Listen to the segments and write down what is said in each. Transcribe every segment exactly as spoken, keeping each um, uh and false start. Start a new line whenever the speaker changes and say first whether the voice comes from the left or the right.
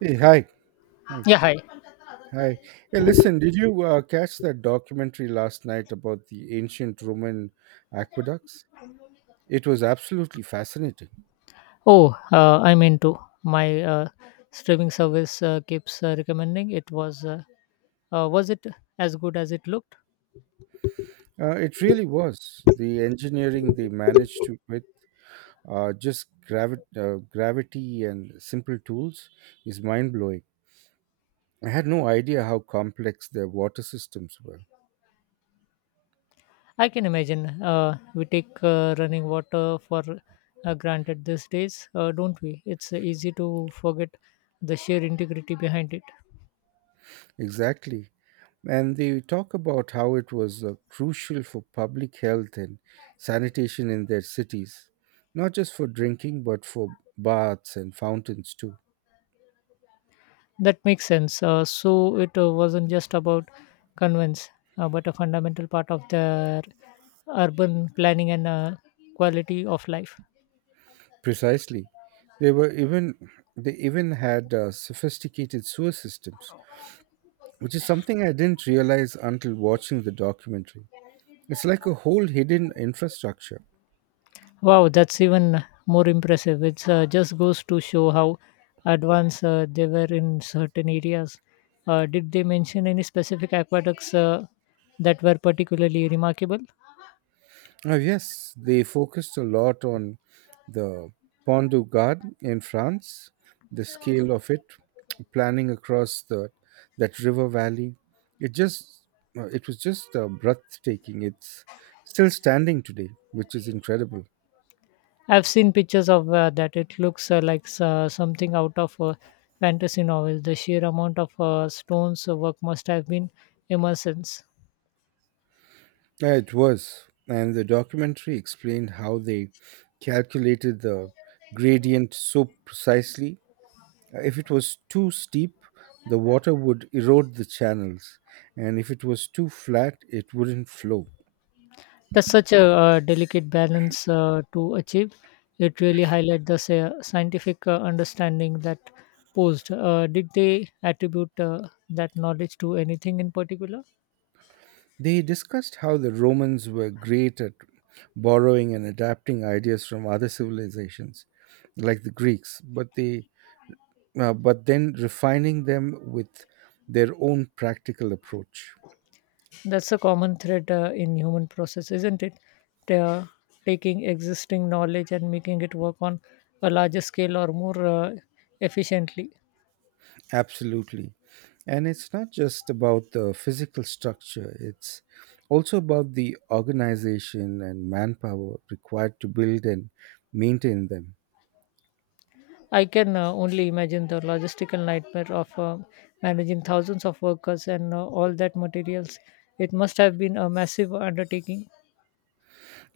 right: Hey, hi. Hi. Hi. Hey, listen, did you uh, catch that documentary last night about the ancient Roman aqueducts? It was absolutely fascinating.
left: Oh, uh, I'm into my uh, streaming service uh, keeps uh, recommending it was uh, uh, was it as good as it looked?
right: Uh, it really was. The engineering they managed to with uh, just gravi- uh, gravity and simple tools is mind blowing. I had no idea how complex their water systems were.
left: I can imagine uh, we take uh, running water for uh, granted these days, uh, don't we? It's uh, easy to forget the sheer integrity behind it.
right: Exactly. And they talk about how it was uh, crucial for public health and sanitation in their cities, not just for drinking, but for baths and fountains too.
left: That makes sense. Uh, so it uh, wasn't just about convents, uh, but a fundamental part of their urban planning and uh, quality of life.
right: Precisely. They were even they even had uh, sophisticated sewer systems, which is something I didn't realize until watching the documentary. It's like a whole hidden infrastructure.
left: Wow, that's even more impressive. It uh, just goes to show how advanced uh, they were in certain areas. Uh, did they mention any specific aqueducts uh, that were particularly remarkable?
right: Oh, yes, they focused a lot on the Pont du Gard in France, the scale of it, planning across the that river valley. It just uh, it was just uh, breathtaking. It's still standing today, which is incredible.
left: I've seen pictures of uh, that. It looks uh, like s- uh, something out of a fantasy novel. The sheer amount of uh, Stone's uh, work must have been immense.
right: Yeah, it was, and the documentary explained how they calculated the gradient so precisely. If it was too steep, the water would erode the channels, and if it was too flat, it wouldn't flow.
left: That's such a uh, delicate balance uh, to achieve. It really highlights the sa- scientific uh, understanding that posed. Uh, did they attribute uh, that knowledge to anything in particular?
right: They discussed how the Romans were great at borrowing and adapting ideas from other civilizations, like the Greeks, but they uh, but then refining them with their own practical approach.
left: That's a common thread uh, in human process, isn't it? They are taking existing knowledge and making it work on a larger scale or more uh, efficiently.
right: Absolutely. And it's not just about the physical structure, it's also about the organization and manpower required to build and maintain them.
left: I can uh, only imagine the logistical nightmare of uh, managing thousands of workers and uh, all that materials. It must have been a massive undertaking.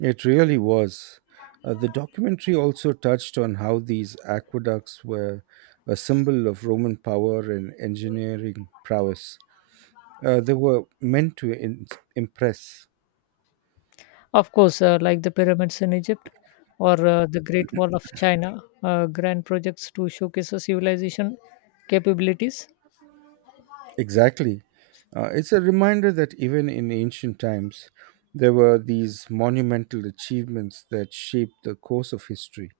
right: It really was. Uh, the documentary also touched on how these aqueducts were a symbol of Roman power and engineering prowess. Uh, they were meant to in- impress.
left: Of course, uh, like the pyramids in Egypt or uh, the Great Wall of China, uh, grand projects to showcase a civilization capabilities.
right: Exactly. Uh, it's a reminder that even in ancient times, there were these monumental achievements that shaped the course of history.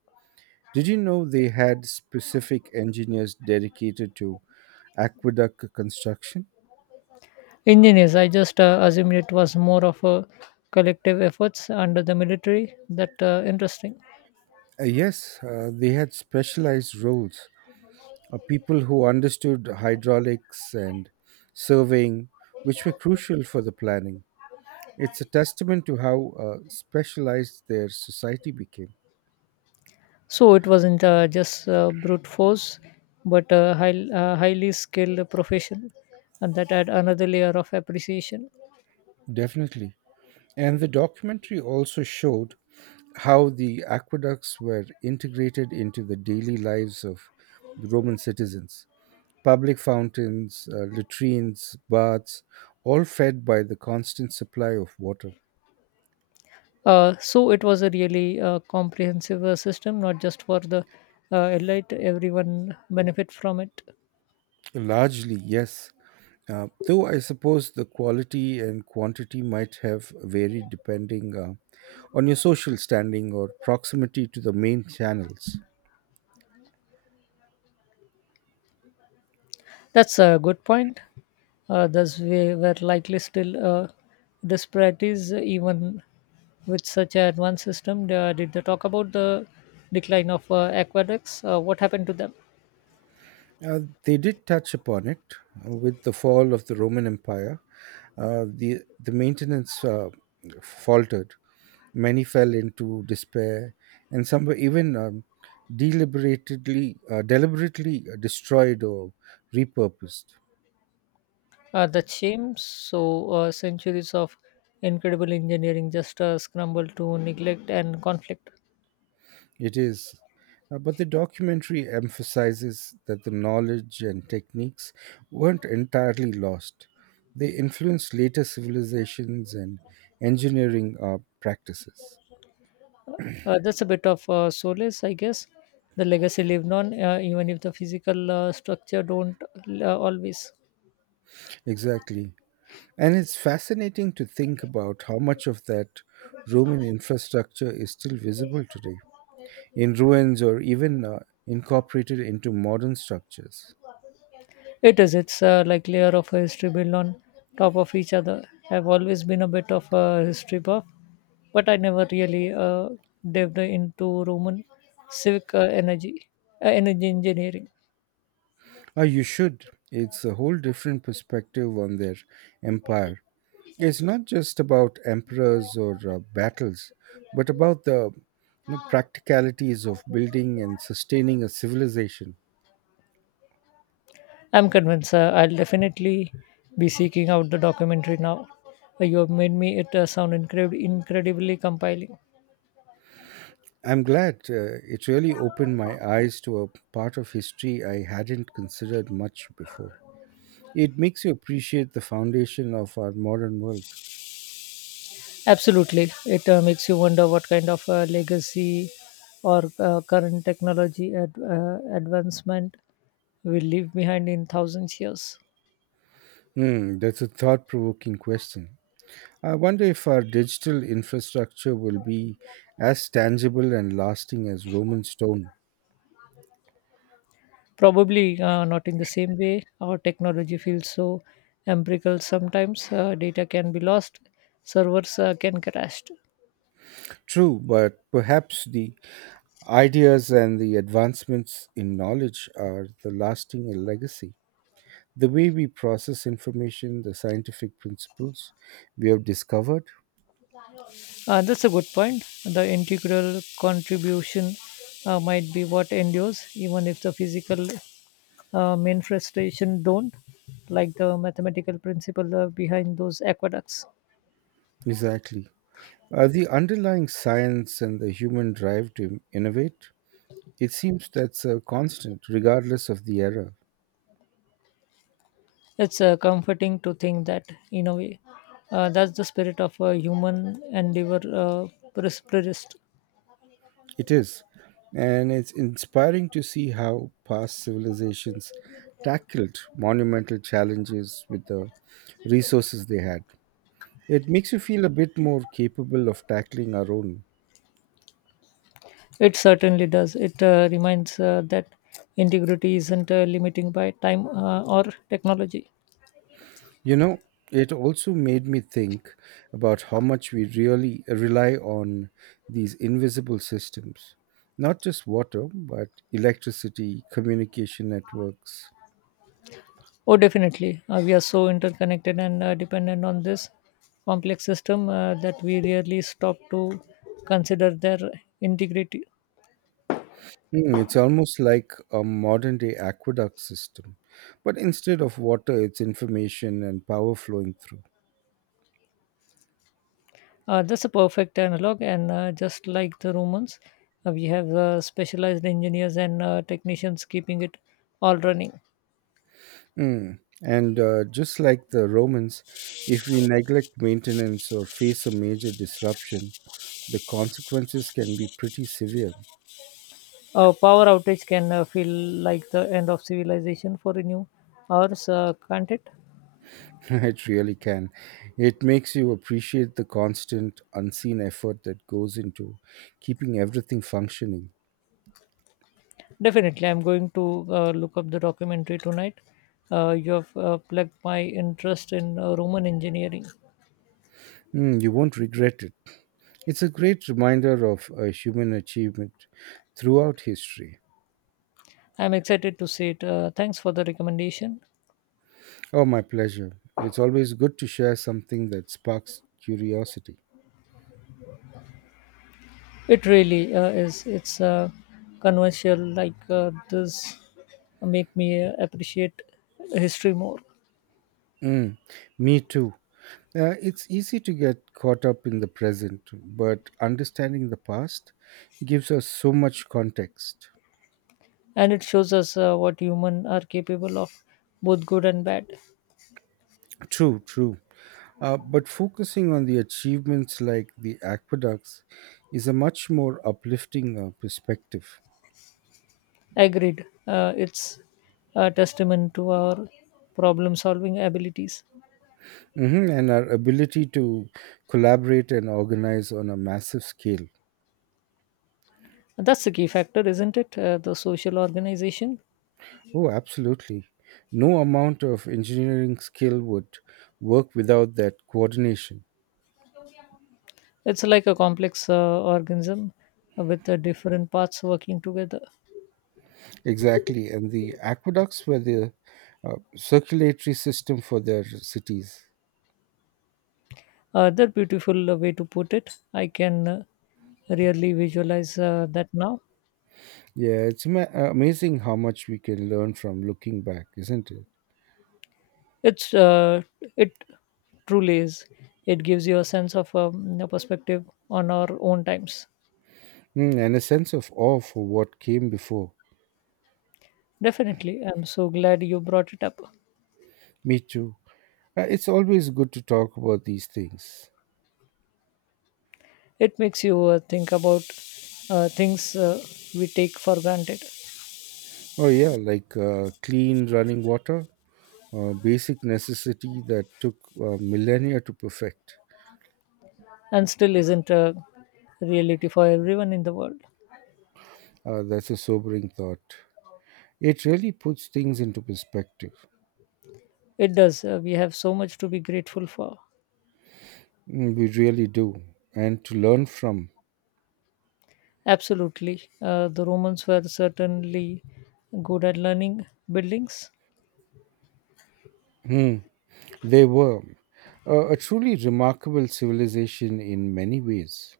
right: Did you know they had specific engineers dedicated to aqueduct construction?
left: Engineers, I just uh, assumed it was more of a collective efforts under the military. That uh, interesting.
right: Uh, yes, uh, they had specialized roles, uh, people who understood hydraulics and surveying, which were crucial for the planning. It's a testament to how uh, specialized their society became.
left: So it wasn't uh, just uh, brute force, but a high, uh, highly skilled professional, and that had another layer of appreciation.
right: Definitely. And the documentary also showed how the aqueducts were integrated into the daily lives of the Roman citizens. Public fountains, uh, latrines, baths, all fed by the constant supply of water.
left: Uh, so it was a really uh, comprehensive uh, system, not just for the uh, elite. Everyone benefit from it.
right: Largely, yes. Uh, though I suppose the quality and quantity might have varied depending uh, on your social standing or proximity to the main channels.
left: That's a good point. Uh, thus, we were likely still uh, disparities, uh, even with such an advanced system. Uh, did they talk about the decline of uh, aqueducts? Uh, what happened to them?
right: Uh, they did touch upon it uh, with the fall of the Roman Empire. Uh, the the maintenance uh, faltered. Many fell into despair, and some were even um, deliberately, uh, deliberately destroyed or repurposed.
left: Uh, that shame. So uh, centuries of incredible engineering just uh, scrambled to neglect and conflict.
right: It is, uh, but the documentary emphasizes that the knowledge and techniques weren't entirely lost. They influenced later civilizations and engineering uh, practices.
left: Uh, that's a bit of uh, solace, I guess. The legacy lived on, uh, even if the physical uh, structure don't uh, always.
right: Exactly. And it's fascinating to think about how much of that Roman infrastructure is still visible today, in ruins or even uh, incorporated into modern structures.
left: It is. It's uh, like layer of a history built on top of each other. I've always been a bit of a history buff, but I never really uh, dived into Roman civic uh, energy, uh, energy engineering.
right: Oh, you should. It's a whole different perspective on their empire. It's not just about emperors or uh, battles, but about the you know, practicalities of building and sustaining a civilization.
left: I'm convinced, sir. I'll definitely be seeking out the documentary now. Uh, You have made me it uh, sound incred- incredibly compelling.
right: I'm glad uh, it really opened my eyes to a part of history I hadn't considered much before. It makes you appreciate the foundation of our modern world.
left: Absolutely, it uh, makes you wonder what kind of uh, legacy or uh, current technology ad- uh, advancement will leave behind in thousands years.
right: Hmm, that's a thought provoking question. I wonder if our digital infrastructure will be as tangible and lasting as Roman stone.
left: Probably uh, not in the same way. Our technology feels so empirical sometimes. Uh, data can be lost, servers uh, can crash.
right: True, but perhaps the ideas and the advancements in knowledge are the lasting legacy. The way we process information, the scientific principles we have discovered.
left: Uh, that's a good point. The integral contribution uh, might be what endures, even if the physical uh, manifestation don't, like the mathematical principle uh, behind those aqueducts.
right: Exactly. Uh, the underlying science and the human drive to innovate, it seems that's a constant, regardless of the era.
left: It's uh, comforting to think that, in a way, uh, that's the spirit of a human endeavor uh, pres- persist.
right: It is. And it's inspiring to see how past civilizations tackled monumental challenges with the resources they had. It makes you feel a bit more capable of tackling our own.
left: It certainly does. It uh, reminds uh, that integrity isn't uh, limiting by time uh, or technology.
right: You know, it also made me think about how much we really rely on these invisible systems, not just water, but electricity, communication networks.
left: Oh, definitely. Uh, we are so interconnected and uh, dependent on this complex system uh, that we rarely stop to consider their integrity.
right: Hmm, it's almost like a modern day aqueduct system, but instead of water, it's information and power flowing through.
left: Uh, that's a perfect analog, and uh, just like the Romans, uh, we have uh, specialized engineers and uh, technicians keeping it all running.
right: Mm. And uh, just like the Romans, if we neglect maintenance or face a major disruption, the consequences can be pretty severe.
left: A power outage can uh, feel like the end of civilization for a new hours, uh, can't it?
right: It really can. It makes you appreciate the constant, unseen effort that goes into keeping everything functioning.
left: Definitely, I'm going to uh, look up the documentary tonight. Uh, you have uh, plugged my interest in uh, Roman engineering.
right: Mm, you won't regret it. It's a great reminder of uh, human achievement throughout history.
left: I'm excited to see it. Uh, thanks for the recommendation.
right: Oh, my pleasure. It's always good to share something that sparks curiosity.
left: It really uh, is. It's uh, conventional like uh, this make me uh, appreciate history more,
right: Mm, me too. Uh, it's easy to get caught up in the present, but understanding the past gives us so much context.
left: and it shows us uh, what human are capable of, both good and bad.
right: True, true. Uh, but focusing on the achievements like the aqueducts is a much more uplifting uh, perspective.
left: Agreed. Uh, it's a testament to our problem solving abilities.
right: Mhm. And our ability to collaborate and organize on a massive scale.
left: That's the key factor, isn't it? Uh, the social organization.
right: Oh, absolutely. No amount of engineering skill would work without that coordination.
left: It's like a complex uh, organism with uh, different parts working together.
right: Exactly. And the aqueducts were the uh, circulatory system for their cities.
left: Uh, that beautiful uh, way to put it. I can uh, really visualize uh, that now.
right: Yeah, it's ama- amazing how much we can learn from looking back, isn't it?
left: It's uh, it truly is. It gives you a sense of um, a perspective on our own times.
right: Mm, and a sense of awe for what came before.
left: Definitely, I'm so glad you brought it up.
right: Me too. Uh, it's always good to talk about these things.
left: It makes you uh, think about uh, things uh, we take for granted
right: Oh, yeah, like uh, clean running water, a basic necessity that took uh, millennia to perfect.
left: and still isn't a reality for everyone in the world.
right: Uh, that's a sobering thought. It really puts things into perspective.
left: It does. Uh, we have so much to be grateful for.
right: Mm, we really do. And to learn from.
left: Absolutely. Uh, the Romans were certainly good at learning buildings.
right: Hmm, they were uh, a truly remarkable civilization in many ways.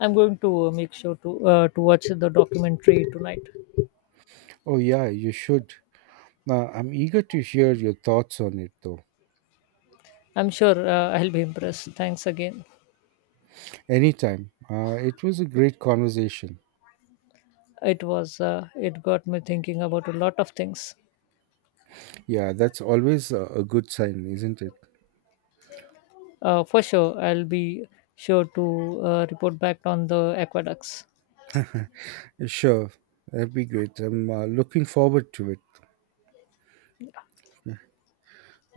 left: I'm going to uh, make sure to uh, to watch the documentary tonight.
right: Oh, yeah, you should. Uh, I'm eager to hear your thoughts on it, though.
left: I'm sure uh, I'll be impressed. Thanks again.
right: Anytime. Uh, it was a great conversation.
left: It was uh, it got me thinking about a lot of things.
right: Yeah, that's always a, a good sign, isn't it?
left: Uh, for sure, I'll be sure to uh, report back on the aqueducts.
right: Sure, that'd be great. I'm uh, looking forward to it.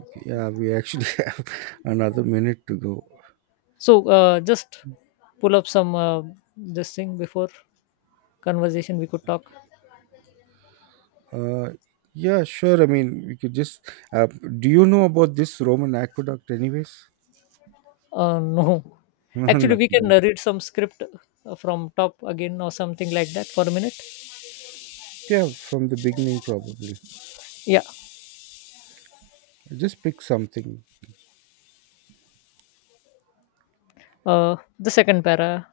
right: Okay. Yeah, we actually have another minute to go.
left: So uh, just pull up some uh, this thing before conversation. We could talk.
right: Uh, yeah, sure. I mean, we could just. Uh, do you know about this Roman aqueduct, anyways?
left: Uh, no, actually, we
right: Nothing
left: can
right: else.
left: uh, read some script uh, from top again or something like that for a minute.
right: Yeah, from the beginning, probably.
left: Yeah,
right: Just pick something,
left: uh, the second para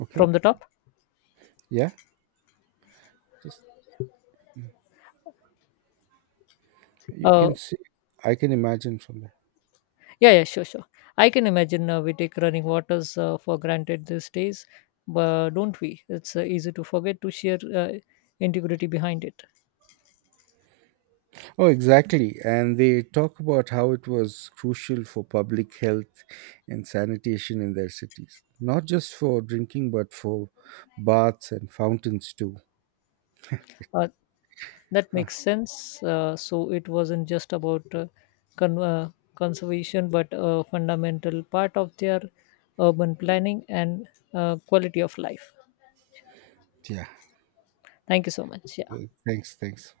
right: okay?
left: from the top.
right: Yeah, just You
left: Uh,
right: can see, I can imagine from there.
left: yeah, yeah, sure, sure. I can imagine uh, we take running waters uh, for granted these days, but don't we? It's uh, easy to forget to share uh, integrity behind it.
right: Oh, exactly. And they talk about how it was crucial for public health and sanitation in their cities, not just for drinking, but for baths and fountains too.
left: Uh, that
right: Huh.
left: makes sense. Uh, so it wasn't just about uh, con- uh, conservation, but a fundamental part of their urban planning and uh, quality of life.
right: Yeah.
left: Thank you so much. Yeah.
right: Thanks. Thanks.